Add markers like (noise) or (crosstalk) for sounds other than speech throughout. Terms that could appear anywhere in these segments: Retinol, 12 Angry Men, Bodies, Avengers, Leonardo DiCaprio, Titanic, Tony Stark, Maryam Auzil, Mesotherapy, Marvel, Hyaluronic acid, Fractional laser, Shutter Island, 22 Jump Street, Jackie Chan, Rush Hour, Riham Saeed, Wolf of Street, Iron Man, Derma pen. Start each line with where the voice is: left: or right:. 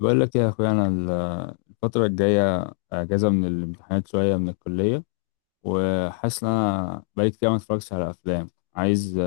left: بقول لك إيه يا اخويا، الفتره الجايه اجازه من الامتحانات شويه من الكليه، وحاسس ان انا بقالي كتير ما اتفرجتش على افلام. عايز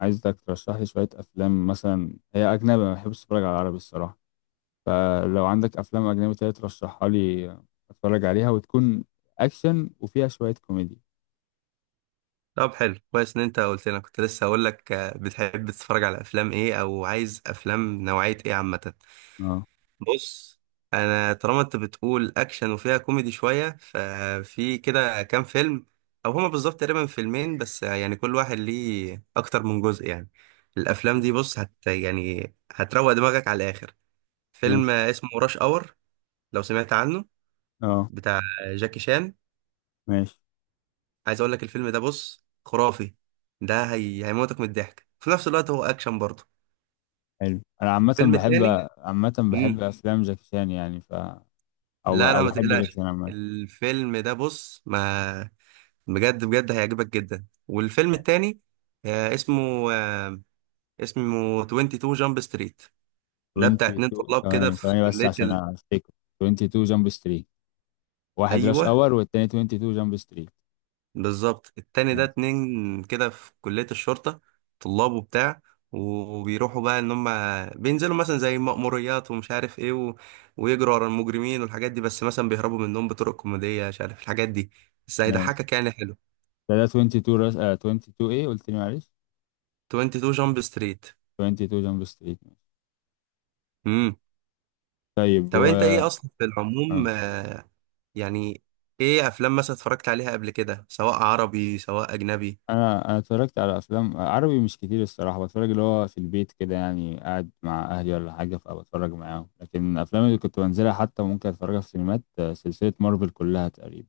left: عايزك ترشح لي شويه افلام، مثلا هي اجنبي ما بحبش اتفرج على عربي الصراحه، فلو عندك افلام اجنبي تانية ترشحها لي اتفرج عليها، وتكون اكشن وفيها شويه كوميدي.
right: طب حلو كويس ان انت قلت لنا كنت لسه هقول لك، بتحب تتفرج على افلام ايه او عايز افلام نوعية ايه عامة؟
left: اه،
right: بص، انا طالما انت بتقول اكشن وفيها كوميدي شوية، ففي كده كام فيلم او هما بالظبط تقريبا فيلمين بس، يعني كل واحد ليه اكتر من جزء يعني. الافلام دي بص يعني هتروق دماغك على الاخر. فيلم
left: ماشي.
right: اسمه راش اور، لو سمعت عنه،
left: اه،
right: بتاع جاكي شان.
left: ماشي.
right: عايز اقول لك الفيلم ده بص خرافي. ده هيموتك من الضحك، في نفس الوقت هو اكشن برضه.
left: حلو. انا عامه
right: الفيلم
left: بحب
right: التاني،
left: عامه بحب
right: امم
left: افلام جاكي شان يعني ف، او
right: لا لا
left: او
right: ما
left: بحب جاكي
right: تقلقش،
left: شان عامه.
right: الفيلم ده بص ما بجد بجد هيعجبك جدا. والفيلم التاني آه، اسمه آه، اسمه 22 جامب ستريت. ده بتاع اتنين
left: 22
right: طلاب كده
left: ثواني،
right: في
left: ثواني بس
right: كلية
left: عشان
right: ال...
left: افتكر. 22 جامب ستريت. واحد راش
right: ايوه
left: اور والتاني 22 جامب ستريت.
right: بالظبط، التاني ده
left: ماشي،
right: اتنين كده في كلية الشرطة، طلاب وبتاع، وبيروحوا بقى ان هم بينزلوا مثلا زي مأموريات ومش عارف ايه ويجروا ورا المجرمين والحاجات دي، بس مثلا بيهربوا منهم بطرق كوميدية مش عارف الحاجات دي، بس
left: ماشي.
right: هيضحكك يعني حلو.
left: ده 22 راش، 22 ايه قلت لي؟ معلش.
right: 22 جامب ستريت.
left: 22 جامب ستريت.
right: امم
left: طيب
right: طب
left: و
right: انت ايه اصلا في العموم،
left: آه.
right: يعني ايه افلام مثلا اتفرجت عليها قبل كده، سواء عربي سواء اجنبي؟
left: انا اتفرجت على افلام عربي مش كتير الصراحه، بتفرج اللي هو في البيت كده يعني، قاعد مع اهلي ولا حاجه فبتفرج معاهم، لكن الافلام اللي كنت بنزلها حتى ممكن اتفرجها في سينمات، سلسله مارفل كلها تقريبا.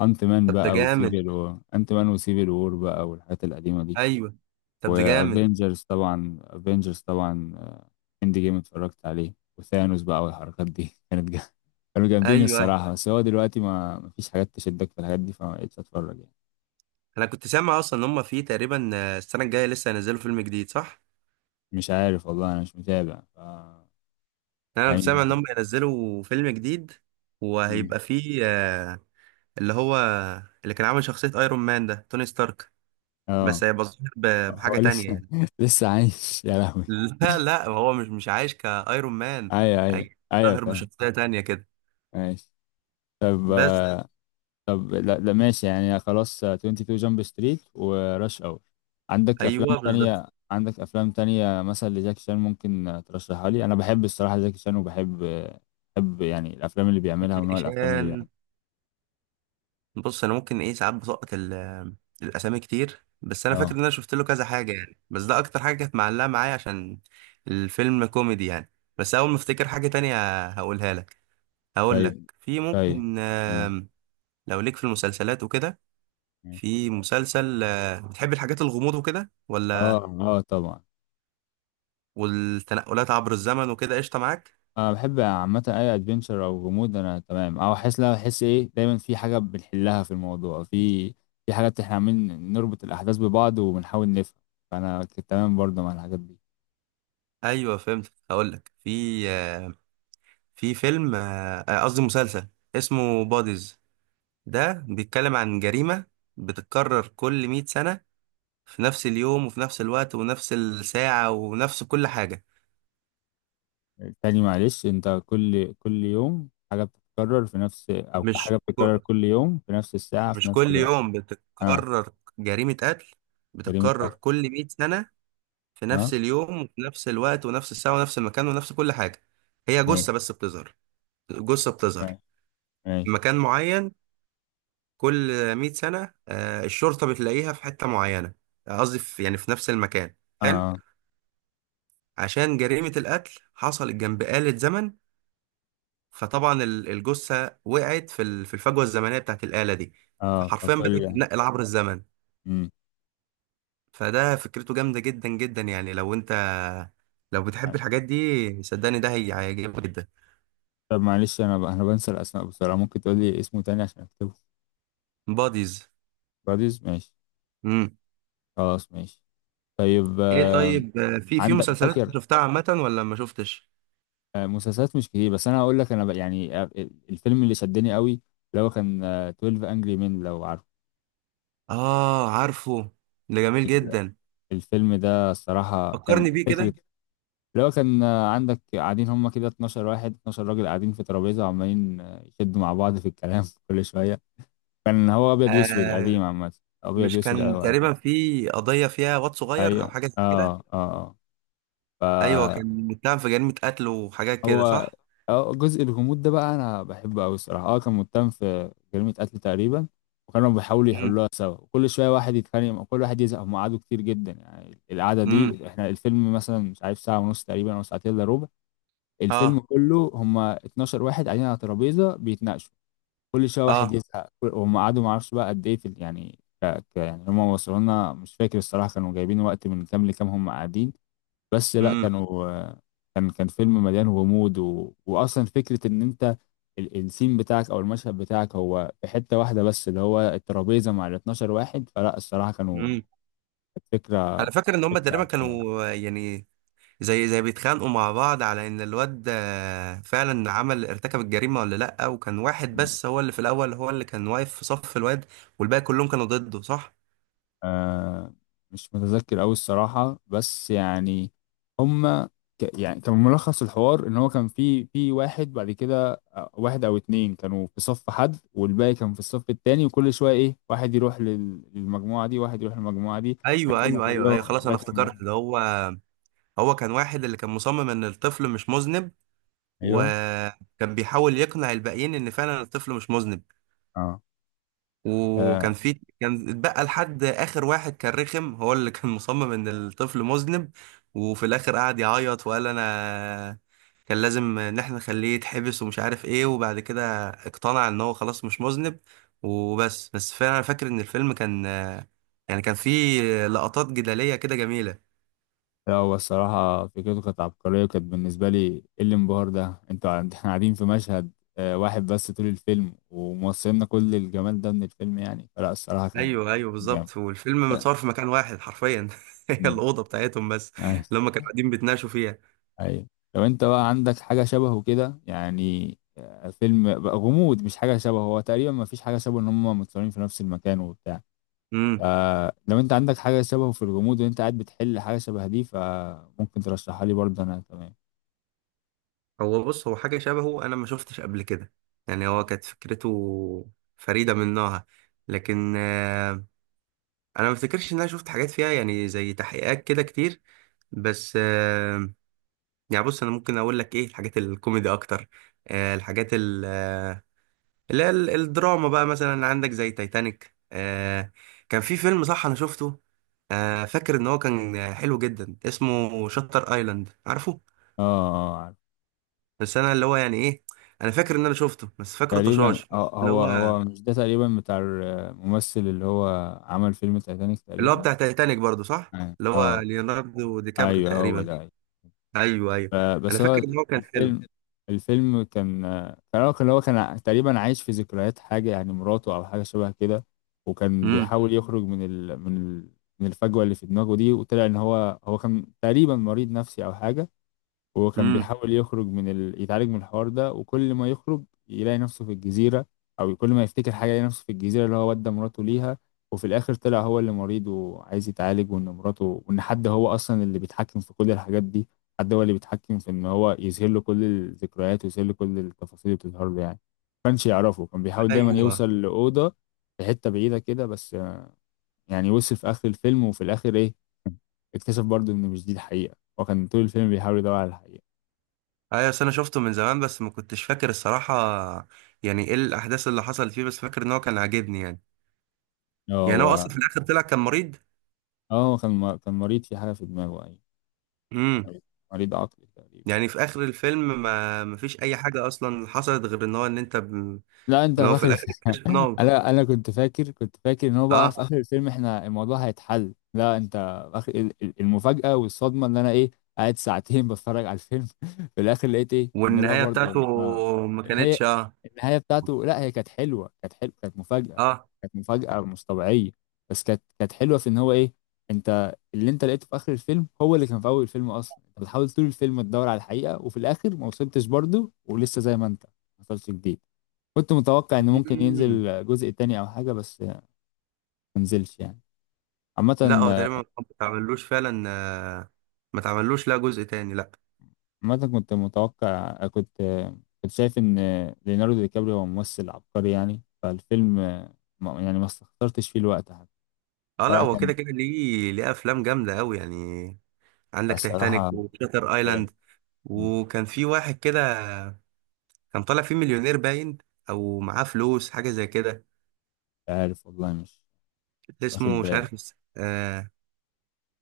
right: طب ده جامد.
left: انت مان وسيفل وور بقى والحاجات القديمه دي.
right: ايوه. طب ده جامد.
left: وافنجرز طبعا، افنجرز طبعا اند جيم اتفرجت عليه، وثانوس بقى والحركات دي (laughs) كانوا جامدين
right: ايوه. أيوه.
left: الصراحة، بس هو دلوقتي ما مفيش حاجات تشدك في الحاجات دي فما بقتش اتفرج يعني.
right: انا كنت سامع اصلا ان هم في تقريبا، السنه الجايه لسه هينزلوا فيلم جديد، صح؟
left: مش عارف والله انا مش متابع
right: يعني انا كنت سامع
left: يعني.
right: ان هم هينزلوا فيلم جديد،
left: مم.
right: وهيبقى فيه، اللي هو اللي كان عامل شخصيه ايرون مان ده، توني ستارك،
left: اه.
right: بس هيبقى ظاهر
left: هو
right: بحاجه تانية
left: لسه
right: يعني.
left: (laughs) لسه عايش يا لهوي؟
right: (laughs) لا لا هو مش عايش كايرون مان،
left: ايوه، ايوه.
right: هي-
left: ايوه
right: ظاهر
left: فاهم.
right: بشخصيه تانية كده
left: ماشي. طب
right: بس.
left: طب لا، لا ماشي يعني خلاص. 22 جامب ستريت وراش اور.
right: ايوه بالظبط.
left: عندك افلام تانية مثلا لجاكي شان، ممكن ترشحها لي. انا بحب الصراحة جاكي شان، وبحب آه، بحب يعني الافلام اللي بيعملها
right: جاكي
left: ونوع الافلام اللي
right: شان،
left: بيعملها.
right: بص انا ممكن ايه ساعات بسقط الاسامي كتير، بس انا فاكر
left: اه،
right: ان انا شفت له كذا حاجه يعني، بس ده اكتر حاجه كانت معلقه معايا عشان الفيلم كوميدي يعني. بس اول ما افتكر حاجه تانية هقولها لك. هقول لك
left: طيب.
right: في
left: طيب
right: ممكن،
left: اه.
right: لو ليك في المسلسلات وكده.
left: ماشي.
right: في مسلسل بتحب الحاجات الغموض وكده ولا،
left: اه، طبعا.
right: والتنقلات عبر الزمن وكده، قشطه معاك؟
left: انا بحب عامة اي ادفنتشر او غموض، انا تمام. او احس لا احس ايه، دايما في حاجة بنحلها في الموضوع، في حاجات احنا عاملين نربط الاحداث ببعض وبنحاول نفهم. فانا كنت تمام برضه مع الحاجات دي.
right: ايوه فهمت. هقول لك في في فيلم، قصدي مسلسل، اسمه بوديز. ده بيتكلم عن جريمة بتتكرر كل 100 سنة، في نفس اليوم وفي نفس الوقت ونفس الساعة ونفس كل حاجة.
left: تاني معلش انت، كل يوم حاجة بتتكرر في نفس، او حاجة
right: مش
left: بتتكرر
right: ك-
left: كل يوم في نفس الساعة في
right: مش
left: نفس
right: كل
left: الوقت؟
right: يوم
left: اه.
right: بتتكرر، جريمة قتل
left: جريمة
right: بتتكرر
left: قتل.
right: كل 100 سنة في
left: اه،
right: نفس اليوم وفي نفس الوقت ونفس الساعة ونفس المكان ونفس كل حاجة. هي
left: ماشي.
right: جثة بس بتظهر، جثة بتظهر
left: ماشي،
right: في
left: ماشي.
right: مكان معين كل 100 سنة، الشرطة بتلاقيها في حتة معينة، قصدي يعني في نفس المكان، حلو.
left: اه،
right: عشان جريمة القتل حصلت جنب آلة زمن، فطبعا الجثة وقعت في الفجوة الزمنية بتاعت الآلة دي،
left: اه،
right: فحرفيا بدأت تتنقل عبر الزمن.
left: مم.
right: فده فكرته جامدة جدا جدا، يعني لو بتحب الحاجات دي صدقني ده هيعجبك جدا.
left: طب معلش انا بنسى الاسماء بسرعة، ممكن تقول لي اسمه تاني عشان اكتبه؟
right: باديز.
left: براديز ماشي.
right: امم
left: خلاص ماشي. طيب
right: ايه طيب، في
left: عندك
right: مسلسلات
left: فاكر.
right: شفتها عامة ولا ما شفتش؟
left: مسلسلات مش كتير، بس انا هقول لك، يعني الفيلم اللي شدني قوي اللي هو كان 12 انجري مين لو عارفه.
right: اه عارفه، ده جميل جدا،
left: الفيلم ده الصراحة كان
right: فكرني بيه
left: فكرة.
right: كده.
left: اللي هو كان عندك قاعدين هما كده 12 واحد، 12 راجل قاعدين في ترابيزة وعمالين يشدوا مع بعض في الكلام (laughs) كل شوية. كان هو أبيض وأسود، ايوه قديم
right: آه
left: عامة. أبيض
right: مش
left: وأسود، صح
right: كان
left: أوي قديم.
right: تقريبا في قضية فيها واد صغير
left: أيوة،
right: او
left: ايوه.
right: حاجة زي كده؟
left: آه، آه.
right: ايوه
left: ايوه.
right: كان متهم في جريمه قتل وحاجات كده،
left: فهو
right: صح؟
left: جزء الغموض ده بقى أنا بحبه أوي الصراحة. آه، كان متهم في جريمة قتل تقريبا، وكانوا بيحاولوا
right: امم.
left: يحلوها سوا، وكل شوية واحد يتخانق كل واحد يزهق، هم قعدوا كتير جدا يعني. القعدة
right: امم.
left: دي احنا الفيلم مثلا، مش عارف، ساعة ونص تقريبا أو ساعتين إلا ربع. الفيلم
right: اه.
left: كله هم 12 واحد قاعدين على ترابيزه بيتناقشوا، كل شويه واحد
right: اه.
left: يزهق وهم قعدوا. ما اعرفش بقى قد ايه يعني يعني هم وصلوا لنا، مش فاكر الصراحه كانوا جايبين وقت من كام لكام هم قاعدين. بس لا
right: امم.
left: كانوا كان فيلم مليان غموض، واصلا فكره ان انت السين بتاعك او المشهد بتاعك هو في حته واحده بس، اللي هو الترابيزه مع ال 12 واحد. فلا الصراحه كانوا،
right: امم.
left: كانت فكره
right: انا فاكر ان هم
left: فكره
right: تقريبا
left: أوي كمان.
right: كانوا، يعني زي، بيتخانقوا مع بعض على ان الواد فعلا عمل ارتكب الجريمه ولا لا، وكان واحد بس هو اللي في الاول هو اللي كان واقف في صف الواد، والباقي كلهم كانوا ضده، صح؟
left: آه، مش متذكر أوي الصراحة، بس يعني هما يعني كان ملخص الحوار إن هو كان في واحد، بعد كده واحد أو اتنين كانوا في صف حد والباقي كان في الصف التاني، وكل شوية واحد يروح للمجموعة دي، واحد يروح للمجموعة دي،
right: ايوه
left: لغاية ما
right: ايوه ايوه ايوه
left: كلهم،
right: خلاص انا
left: لغاية ما.
right: افتكرت، ده هو. هو كان واحد اللي كان مصمم ان الطفل مش مذنب،
left: أيوه.
right: وكان بيحاول يقنع الباقيين ان فعلا الطفل مش مذنب،
left: آه.
right: وكان
left: آه،
right: في، كان اتبقى لحد اخر واحد كان رخم، هو اللي كان مصمم ان الطفل مذنب. وفي الاخر قعد يعيط وقال انا كان لازم ان احنا نخليه يتحبس ومش عارف ايه، وبعد كده اقتنع ان هو خلاص مش مذنب. وبس فعلا انا فاكر ان الفيلم كان، يعني كان فيه لقطات جدالية كده جميلة.
left: لا هو الصراحة فكرته كانت عبقرية، وكانت بالنسبة لي ايه الانبهار ده. احنا قاعدين في مشهد واحد بس طول الفيلم، وموصلنا كل الجمال ده من الفيلم يعني. فلا الصراحة كان
right: ايوه ايوه
left: جامد.
right: بالظبط، والفيلم متصور في مكان واحد حرفيا (laughs) هي
left: مم.
right: الاوضه بتاعتهم بس،
left: عايز-
right: اللي هم كانوا قاعدين بيتناقشوا فيها.
left: أيوة. لو انت بقى عندك حاجة شبهه كده، يعني فيلم بقى غموض، مش حاجة شبهه هو، تقريبا ما فيش حاجة شبهه ان هم متصورين في نفس المكان وبتاع، فلو انت عندك حاجة شبهه في الغموض وانت قاعد بتحل حاجة شبه دي، فممكن ترشحها لي برضه، انا تمام.
right: بص هو حاجة شبهه أنا ما شفتش قبل كده، يعني هو كانت فكرته فريدة من نوعها، لكن أنا ما افتكرش إن أنا شفت حاجات فيها يعني زي تحقيقات كده كتير، بس يعني بص أنا ممكن أقول لك إيه الحاجات الكوميدي أكتر. الحاجات الدراما بقى مثلا عندك زي تايتانيك. كان في فيلم صح أنا شفته، فاكر إن هو كان حلو جدا، اسمه شاتر آيلاند، عارفه؟
left: اه، اه.
right: بس انا اللي هو يعني ايه، انا فاكر ان انا شفته بس فاكره
left: تقريبا
right: طشاش. اللي
left: هو
right: هو،
left: هو مش ده تقريبا بتاع الممثل اللي هو عمل فيلم تايتانيك تقريبا.
right: بتاع تايتانيك برضو، صح؟
left: اه،
right: اللي هو ليوناردو دي كابريو
left: ايوه هو
right: تقريبا.
left: ده، أيوة.
right: ايوه ايوه. انا
left: بس
right: فاكر
left: هو
right: ان هو كان حلو.
left: الفيلم الفيلم كان هو كان تقريبا عايش في ذكريات حاجة يعني مراته أو حاجة شبه كده. وكان
right: امم.
left: بيحاول يخرج من الفجوة اللي في دماغه دي، وطلع إن هو كان تقريبا مريض نفسي أو حاجة. وهو كان
right: امم.
left: بيحاول يخرج يتعالج من الحوار ده، وكل ما يخرج يلاقي نفسه في الجزيرة، أو كل ما يفتكر حاجة يلاقي نفسه في الجزيرة اللي هو ودى مراته ليها. وفي الآخر طلع هو اللي مريض وعايز يتعالج، وإن مراته وإن حد هو أصلا اللي بيتحكم في كل الحاجات دي، حد هو اللي بيتحكم في إن هو يظهر له كل الذكريات ويظهر له كل التفاصيل اللي بتظهر له، يعني ما كانش يعرفه، كان بيحاول دايما
right: ايوه
left: يوصل لأوضة في حتة بعيدة كده بس، يعني وصل في آخر الفيلم. وفي الآخر إيه، (laughs) اكتشف برضه إن مش دي الحقيقة. هو كان طول الفيلم بيحاول يدور على الحقيقة.
right: ايوه. بس انا شفته من زمان بس ما كنتش فاكر الصراحه يعني ايه الاحداث اللي حصلت فيه، بس فاكر ان هو كان عاجبني يعني. يعني هو
left: هو
right: اصلا في الاخر طلع كان مريض.
left: اه، كان كان مريض في حاجة في دماغه، أيوة.
right: امم
left: مريض مريض عقلي تقريبا.
right: يعني في اخر الفيلم ما فيش اي حاجه اصلا حصلت غير ان انت
left: لا انت
right: ان هو في
left: فاكر. (laughs)
right: الاخر اكتشف ان هو
left: انا كنت فاكر، ان هو بقى في
right: اه
left: اخر الفيلم احنا الموضوع هيتحل. لا انت، اخر المفاجأة والصدمة، ان انا ايه، قاعد ساعتين (laughs) بتفرج على الفيلم. (laughs) في الاخر لقيت ايه ان لا
right: والنهايه بتاعته
left: برضه.
right: ما
left: هي
right: كانتش اه
left: النهاية بتاعته، لا هي كانت حلوة، كانت مفاجأة.
right: اه.
left: كانت مفاجأة مش طبيعية. بس كانت حلوة في ان هو ايه، انت اللي انت لقيته في اخر الفيلم هو اللي كان في اول الفيلم اصلا. انت بتحاول طول الفيلم تدور على الحقيقة وفي الاخر ما وصلتش برضه، ولسه زي ما انت، ما حصلش جديد. كنت متوقع ان ممكن
right: مم.
left: ينزل جزء تاني او حاجه، بس ما نزلش يعني.
right: لا هو
left: عامه.
right: تقريبا ما اتعملوش فعلا، ما اتعملوش لا جزء تاني لا.
left: عامه كنت متوقع، كنت شايف ان ليوناردو دي كابريو هو ممثل عبقري يعني، فالفيلم يعني ما استخسرتش فيه الوقت حتى.
right: اه لا
left: فلا
right: هو
left: كان
right: كده كده ليه افلام جامده قوي يعني. عندك تايتانيك
left: الصراحه
right: وشاتر ايلاند،
left: جامد. مش
right: وكان في واحد كده كان طالع فيه مليونير باين او معاه فلوس حاجه زي كده،
left: عارف والله، مش واخد
right: اسمه مش
left: بالي.
right: عارف.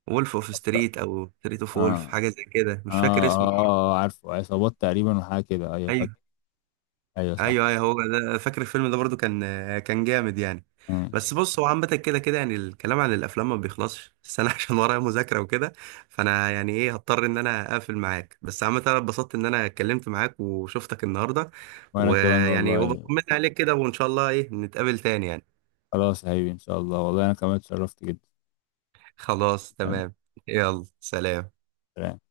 right: وولف اوف
left: أفكر-
right: ستريت او ستريت اوف وولف،
left: اه.
right: حاجه زي كده مش فاكر
left: اه،
right: اسمه.
left: اه، آه عارفه، عصابات تقريبا وحاجه كده، ايوه
right: إيه.
left: فاكر. ايوه صح.
right: ايوه ايوه هو ده، فاكر الفيلم ده برضو كان جامد يعني.
left: مم.
right: بس بص هو عامة كده كده، يعني الكلام عن الافلام ما بيخلصش، بس انا (laughs) عشان ورايا مذاكرة وكده، فانا يعني ايه هضطر ان انا اقفل معاك، بس عامة انا اتبسطت ان انا اتكلمت معاك وشفتك النهاردة،
left: وانا كمان
right: ويعني
left: والله.
right: وبطمن عليك كده، وان شاء الله ايه نتقابل تاني يعني.
left: خلاص يا حبيبي ان شاء الله، والله انا كمان اتشرفت جدا.
right: خلاص تمام. يلا سلام.
left: سلام.